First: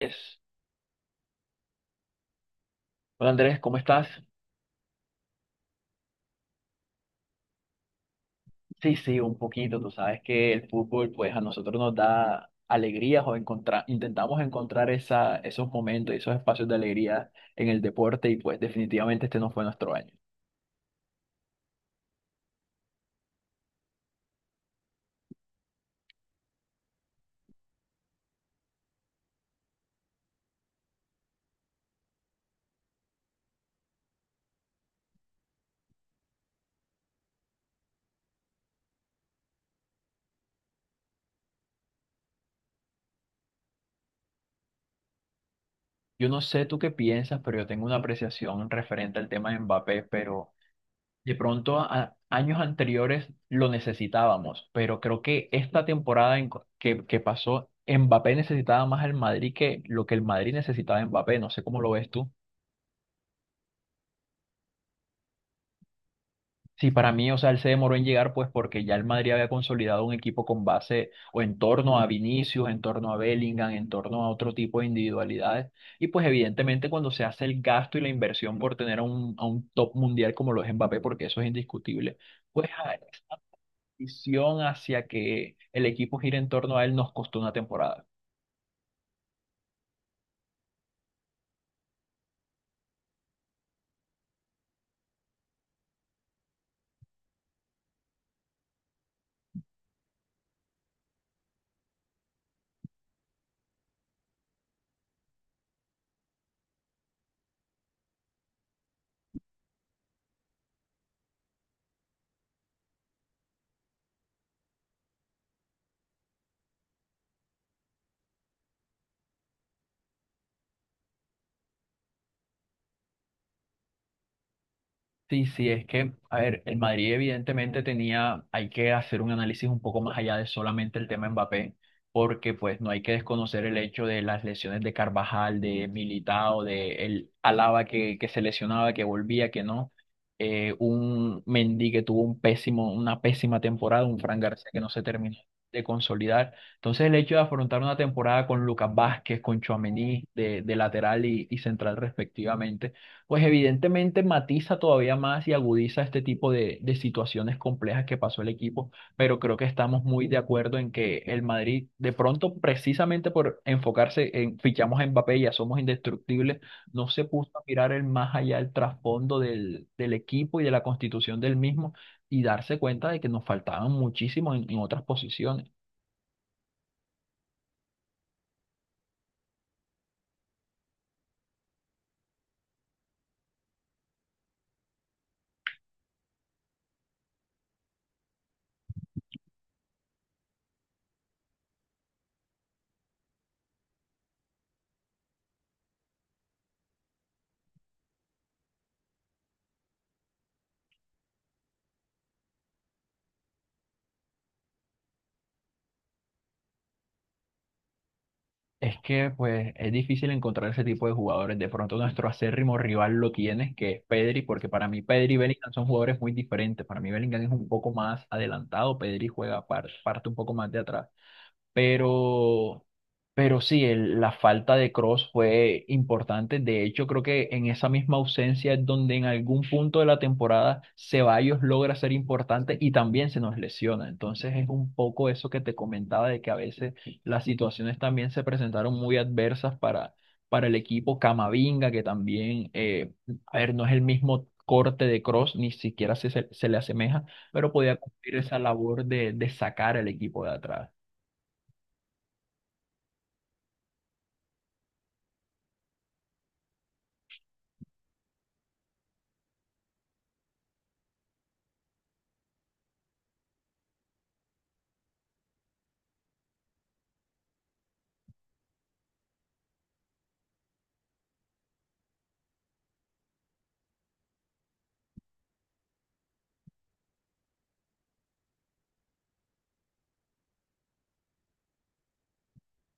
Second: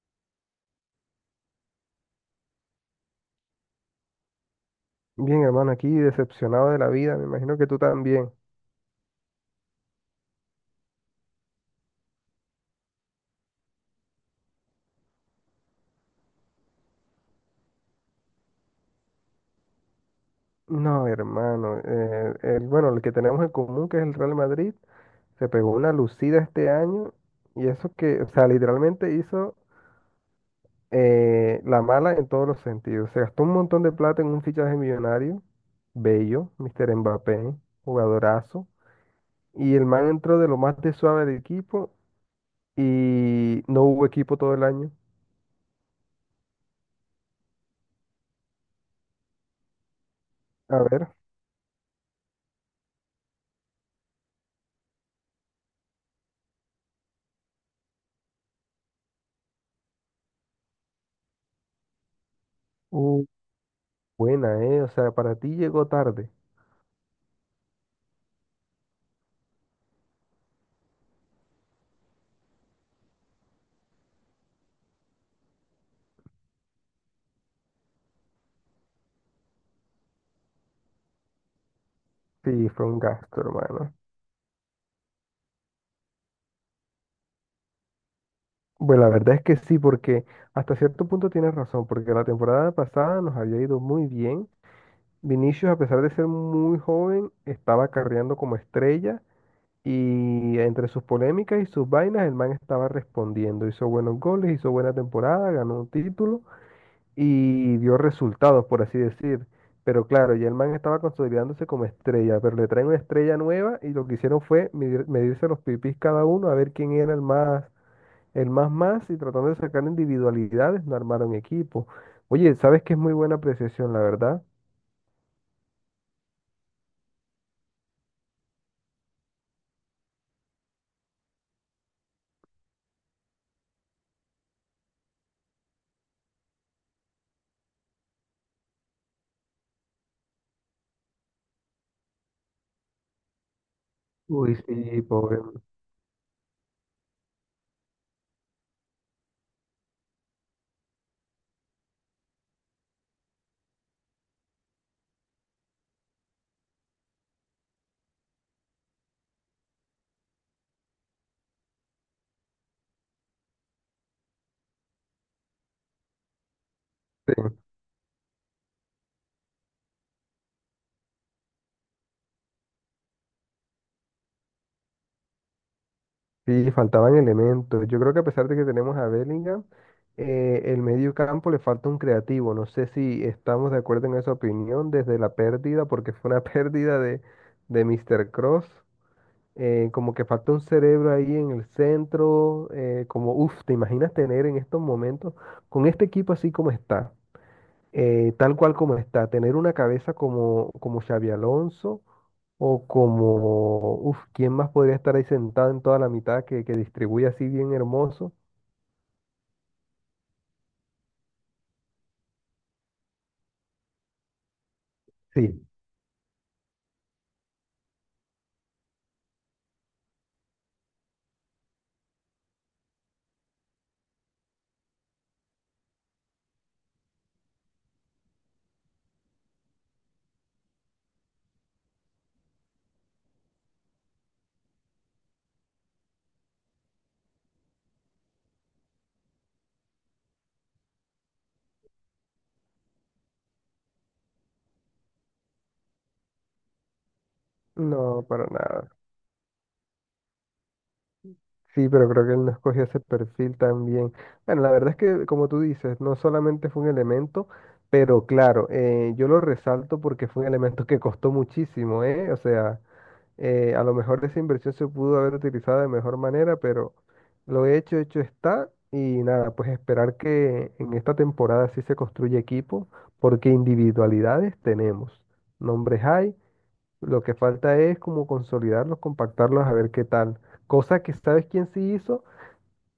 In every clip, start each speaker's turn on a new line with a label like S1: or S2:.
S1: Es- Hola Andrés, ¿cómo estás?
S2: Bien, hermano, aquí decepcionado de la vida, me imagino que tú también.
S1: Sí, sí, un poquito. Tú sabes que el fútbol, pues a nosotros nos da alegrías o encontrar, intentamos encontrar esos momentos, esos espacios de alegría en el deporte y pues definitivamente este no fue nuestro año.
S2: No, hermano, el, bueno, el que tenemos en común, que es el Real Madrid, se pegó una lucida este año. Y eso que, o sea, literalmente hizo la mala en todos los sentidos. Se gastó un montón de plata en un fichaje millonario, bello, Mr. Mbappé, jugadorazo, y el man entró de lo más de suave del equipo y no hubo equipo todo el año.
S1: Yo no sé tú qué piensas, pero yo tengo una apreciación referente al tema de Mbappé, pero
S2: A ver,
S1: de pronto a años anteriores lo necesitábamos, pero creo que esta temporada que pasó, Mbappé necesitaba más al Madrid que lo que el Madrid necesitaba a Mbappé. No sé cómo lo ves tú.
S2: uh, buena, ¿eh? O sea, para ti llegó tarde.
S1: Sí, para mí, o sea, él se demoró en llegar, pues porque ya el Madrid había consolidado un equipo con base o en torno a Vinicius, en torno a Bellingham, en torno a otro tipo de individualidades. Y pues evidentemente cuando se hace el gasto y la inversión por tener a a un top mundial como lo es Mbappé, porque eso es indiscutible, pues
S2: Sí, fue un
S1: la
S2: gasto, hermano.
S1: decisión hacia que el equipo gire en torno a él nos costó una temporada.
S2: Bueno, la verdad es que sí, porque hasta cierto punto tienes razón, porque la temporada pasada nos había ido muy bien. Vinicius, a pesar de ser muy joven, estaba carreando como estrella, y entre sus polémicas y sus vainas, el man estaba respondiendo. Hizo buenos goles, hizo buena temporada, ganó un título y dio resultados, por así decir. Pero claro, ya el man estaba consolidándose como estrella, pero le traen una estrella nueva y lo que hicieron fue medirse los pipis cada uno a ver quién era el más. El más más, y tratando de sacar individualidades, no armaron equipo. Oye, ¿sabes que es muy buena apreciación, la verdad?
S1: Sí, sí, es que, a ver, el Madrid evidentemente tenía, hay que hacer un análisis un poco más allá de solamente el tema Mbappé, porque pues no hay que desconocer el hecho de las lesiones de Carvajal, de Militao, de el Alaba que se lesionaba, que volvía, que no, un Mendy que tuvo una pésima temporada, un Fran
S2: Uy,
S1: García que
S2: sí,
S1: no se
S2: sí,
S1: terminó
S2: pobre.
S1: de consolidar. Entonces el hecho de afrontar una temporada con Lucas Vázquez, con Tchouaméni de lateral y central respectivamente pues evidentemente matiza todavía más y agudiza este tipo de situaciones complejas que pasó el equipo, pero creo que estamos muy de acuerdo en que el Madrid, de pronto, precisamente por enfocarse en fichamos a Mbappé, ya somos indestructibles, no se
S2: Sí,
S1: puso a mirar el más allá el trasfondo del equipo y de la constitución del mismo y darse cuenta de que nos faltaban muchísimo en otras posiciones.
S2: sí, faltaban elementos. Yo creo que a pesar de que tenemos a Bellingham, el medio campo le falta un creativo. No sé si estamos de acuerdo en esa opinión desde la pérdida, porque fue una pérdida de Mr. Cross. Como que falta un cerebro ahí en el centro. Como, uff, ¿te imaginas tener en estos momentos con este equipo así como está? Tal cual como está, tener una cabeza como, como Xabi Alonso o como, uf, ¿quién más podría estar ahí sentado en toda la mitad que distribuye así bien hermoso?
S1: Es que pues es difícil encontrar ese tipo de jugadores. De pronto nuestro acérrimo rival lo tiene, que es Pedri, porque para mí Pedri y
S2: Sí,
S1: Bellingham son jugadores muy diferentes. Para mí Bellingham es un poco más adelantado, Pedri parte un poco más de atrás. Pero, pero sí, la falta de Cross fue importante. De hecho, creo que en esa misma ausencia es donde en algún punto de la temporada Ceballos logra ser importante y también se nos lesiona. Entonces es un poco eso que te comentaba de que a veces las situaciones también se presentaron muy adversas para el equipo Camavinga, que también, a ver, no es el mismo corte de Cross, ni siquiera se le asemeja, pero podía
S2: no,
S1: cumplir
S2: para
S1: esa
S2: nada.
S1: labor de sacar al equipo de atrás.
S2: Sí, pero creo que él no escogió ese perfil también. Bueno, la verdad es que, como tú dices, no solamente fue un elemento, pero claro, yo lo resalto porque fue un elemento que costó muchísimo, ¿eh? O sea... a lo mejor esa inversión se pudo haber utilizado de mejor manera, pero lo hecho, hecho está. Y nada, pues esperar que en esta temporada sí se construya equipo, porque individualidades tenemos. Nombres hay, lo que falta es como consolidarlos, compactarlos, a ver qué tal. Cosa que, ¿sabes quién sí hizo?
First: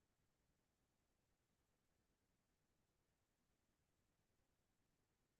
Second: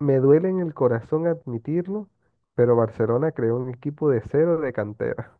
S2: Me duele en el corazón admitirlo, pero Barcelona creó un equipo de cero, de cantera.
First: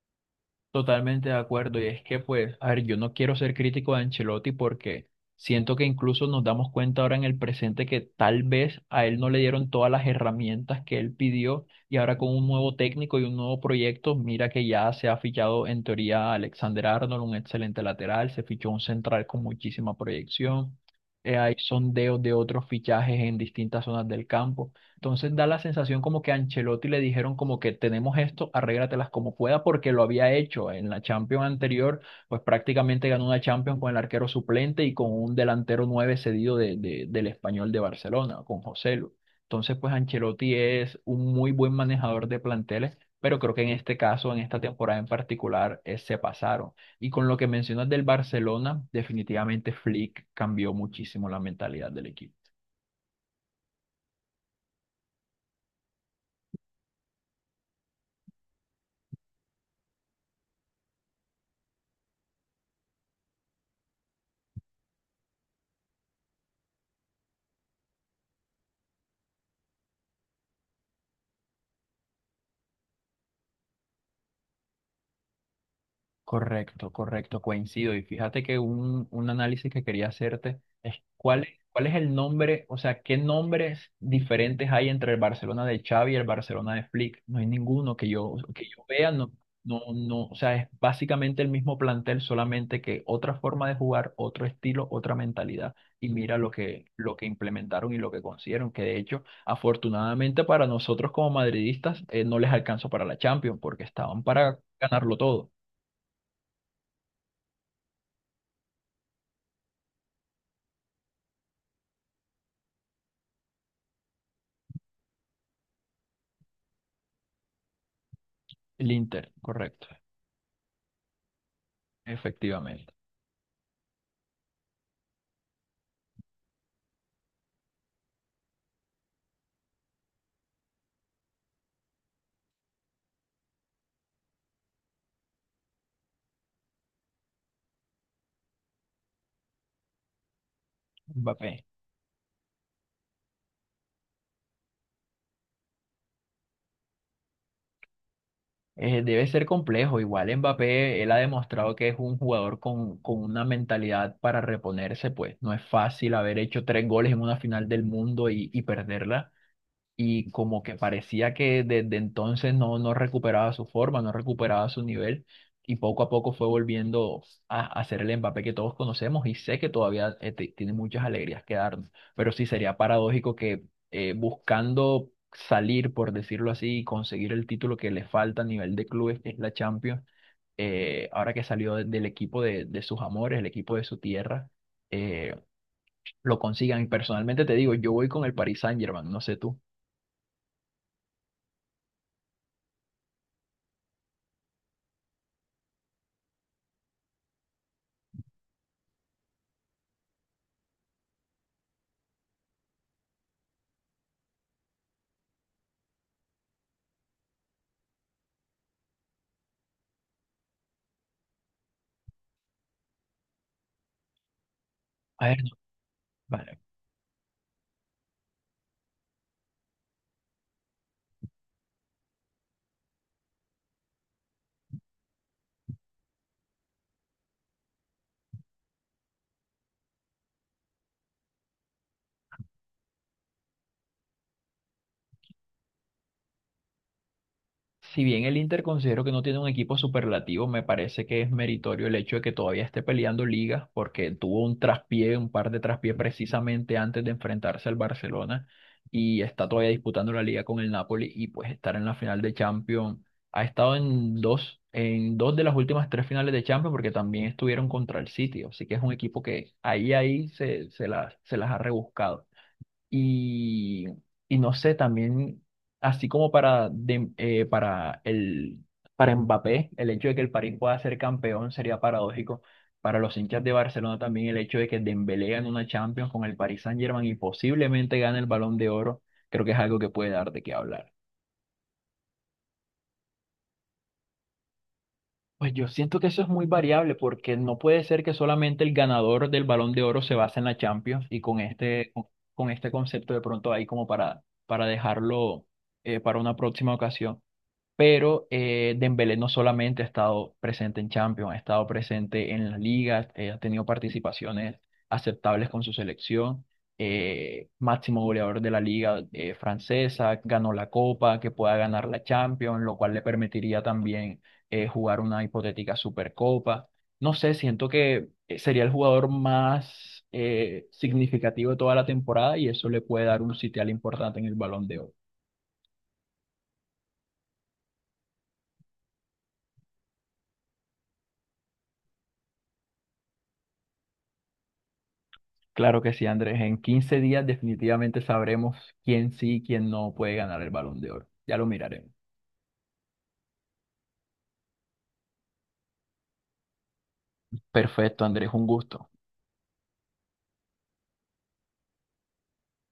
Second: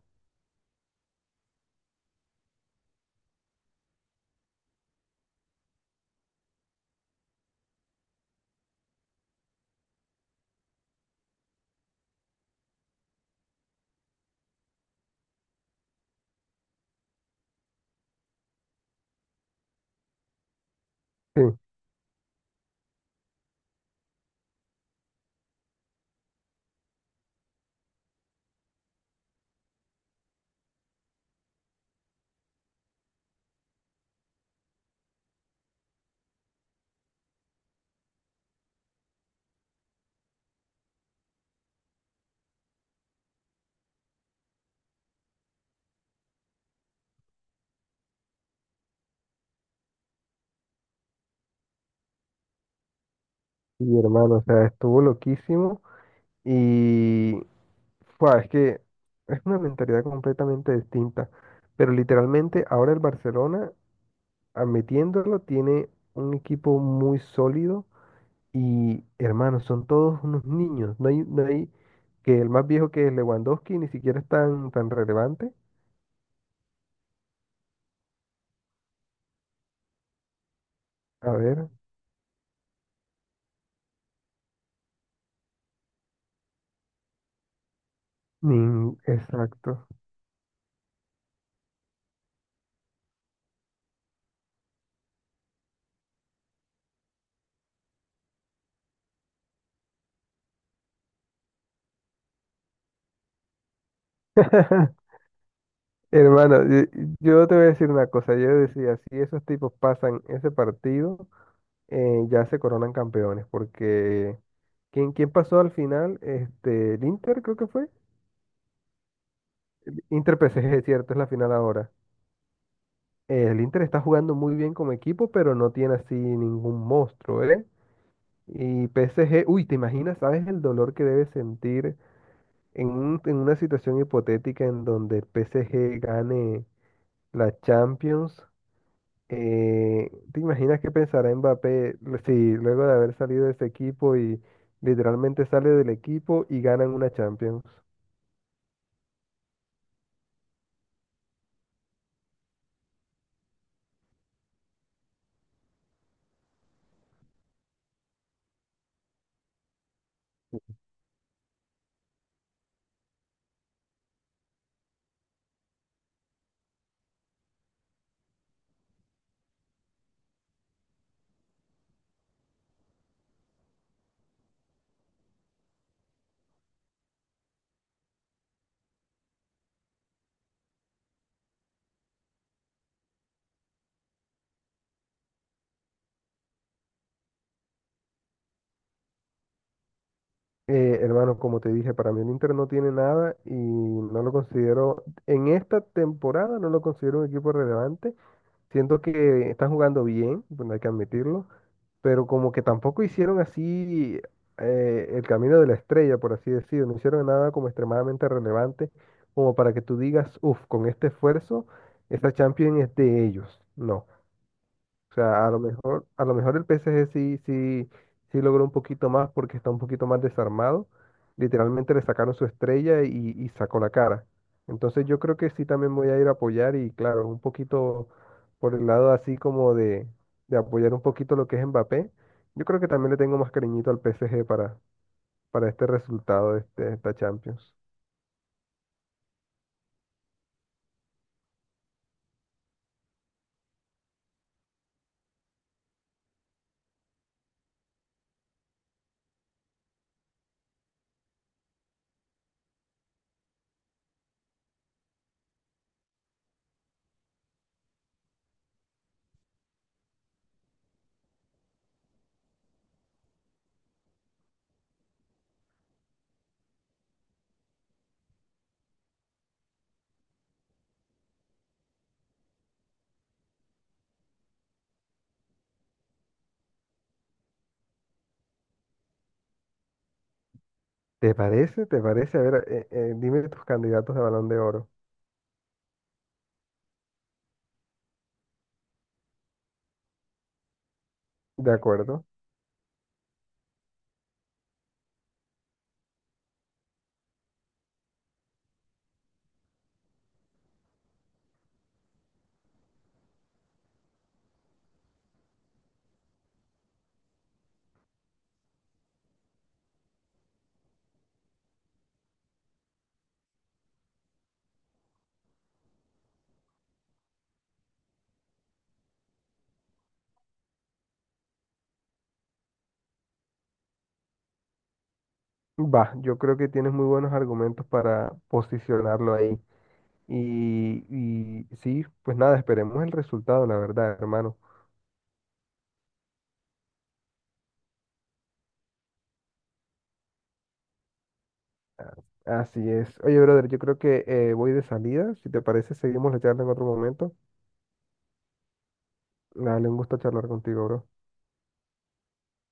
S1: Totalmente de acuerdo, y es que pues, a ver, yo no quiero ser crítico de Ancelotti porque siento que incluso nos damos cuenta ahora en el presente que tal vez a él no le dieron todas las herramientas que él pidió y ahora con un nuevo técnico y un nuevo proyecto, mira que ya se ha fichado en teoría a Alexander Arnold, un excelente lateral, se fichó un central con muchísima proyección, hay sondeos de otros fichajes en distintas zonas del campo. Entonces da la sensación como que a Ancelotti le dijeron como que tenemos esto, arréglatelas como pueda, porque lo había hecho en la Champions anterior, pues prácticamente ganó una Champions con el arquero suplente y con un delantero nueve cedido del Español de Barcelona, con Joselu. Entonces, pues Ancelotti es un muy buen manejador de planteles, pero creo que en este caso, en esta temporada en particular, se pasaron. Y con lo que mencionas del Barcelona, definitivamente Flick cambió muchísimo la mentalidad del equipo.
S2: Sí, y hermano, o sea, estuvo loquísimo y... Fua, es que es una mentalidad completamente distinta. Pero literalmente ahora el Barcelona, admitiéndolo, tiene un equipo muy sólido, y hermanos, son todos unos niños. No hay, no hay... Que el más viejo, que es Lewandowski, ni siquiera es tan, tan relevante.
S1: Correcto, correcto, coincido. Y fíjate que un análisis que quería hacerte es
S2: A ver,
S1: cuál es el nombre, o sea, qué nombres diferentes hay entre el Barcelona de Xavi y el Barcelona de Flick. No hay ninguno que yo
S2: ni-
S1: vea, no, no,
S2: exacto.
S1: no, o sea, es básicamente el mismo plantel, solamente que otra forma de jugar, otro estilo, otra mentalidad. Y mira lo que implementaron y lo que consiguieron, que de hecho, afortunadamente para nosotros como madridistas, no les alcanzó para la Champions, porque estaban para ganarlo todo.
S2: Hermano, yo te voy a decir una cosa. Yo decía, si esos tipos pasan ese partido, ya se coronan campeones, porque ¿quién, quién pasó al final? Este, el Inter creo que fue.
S1: El Inter, correcto,
S2: Inter PSG, cierto, es la final ahora.
S1: efectivamente.
S2: El Inter está jugando muy bien como equipo, pero no tiene así ningún monstruo, ¿eh? Y PSG, uy, ¿te imaginas, sabes el dolor que debe sentir en, en una situación hipotética en donde el PSG gane la Champions? ¿Te imaginas qué pensará
S1: Mbappé.
S2: Mbappé si luego de haber salido de ese equipo y literalmente sale del equipo y ganan una Champions?
S1: Debe ser complejo. Igual Mbappé, él ha demostrado que es un jugador con una mentalidad para reponerse, pues no es fácil haber hecho tres goles en una final del mundo y perderla. Y como que parecía que desde entonces no recuperaba su forma, no recuperaba su nivel y poco a poco fue volviendo a ser el Mbappé que todos conocemos y sé que todavía tiene muchas alegrías que darnos, pero sí sería paradójico que buscando salir, por decirlo así, y conseguir el título que le falta a nivel de clubes, que es la Champions, ahora que salió del equipo de sus amores, el equipo de su tierra, eh, lo consigan. Y personalmente te digo, yo voy con el Paris Saint-Germain, no sé tú.
S2: Hermano, como te dije, para mí el Inter no tiene nada y no lo considero, en esta temporada no lo considero un equipo relevante. Siento que están jugando bien, bueno, hay que admitirlo, pero como que tampoco hicieron así el camino de la estrella, por así decirlo, no hicieron nada como extremadamente relevante, como para que tú digas, uff, con este esfuerzo, esta Champions es de ellos. No. O sea, a lo mejor
S1: Vale.
S2: el PSG sí, sí, sí logró un poquito más porque está un poquito más desarmado. Literalmente le sacaron su estrella y sacó la cara. Entonces yo creo que sí también voy a ir a apoyar y claro, un poquito por el lado así como de apoyar un poquito lo que es Mbappé. Yo creo que también le tengo más cariñito al PSG para este resultado de, esta Champions.
S1: Si bien el Inter considero que no tiene un equipo superlativo, me parece que es meritorio el hecho de que todavía esté peleando ligas, porque tuvo un traspié, un par de traspiés precisamente antes de enfrentarse al Barcelona y está todavía disputando la liga con el Napoli y pues estar en la final de Champions. Ha estado en dos de las últimas tres finales de Champions porque también estuvieron contra el City, así que es un equipo que ahí, ahí se las ha rebuscado. Y, y no sé, también, así como para, para, para Mbappé, el hecho de que el París pueda ser campeón sería paradójico. Para los hinchas de Barcelona también el hecho de que Dembélé gane una Champions con el Paris Saint-Germain y posiblemente gane el Balón de Oro, creo que es algo que puede dar de qué hablar.
S2: ¿Te parece? ¿Te parece? A ver, dime tus candidatos de Balón de Oro.
S1: Pues yo siento que eso es muy variable porque no puede ser que solamente el ganador del Balón de Oro se base en la Champions y
S2: De acuerdo.
S1: con este concepto de pronto ahí como para dejarlo para una próxima ocasión. Pero Dembélé no solamente ha estado presente en Champions, ha estado presente en las ligas, ha tenido participaciones aceptables con su selección, máximo goleador de la liga francesa, ganó la Copa, que pueda ganar la Champions, lo cual le permitiría también jugar una hipotética Supercopa. No sé, siento que sería el jugador más significativo de toda la temporada y eso le puede dar un sitial importante en el Balón de Oro.
S2: Va, yo creo que tienes muy buenos argumentos para posicionarlo ahí. Y sí, pues nada, esperemos el resultado, la verdad, hermano.
S1: Claro que sí, Andrés. En 15 días definitivamente sabremos quién sí y quién no puede ganar el Balón de Oro. Ya lo miraremos.
S2: Así es. Oye, brother, yo creo que voy de salida. Si te parece, seguimos la charla en otro momento.
S1: Perfecto, Andrés, un gusto.
S2: Dale, un gusto charlar contigo, bro.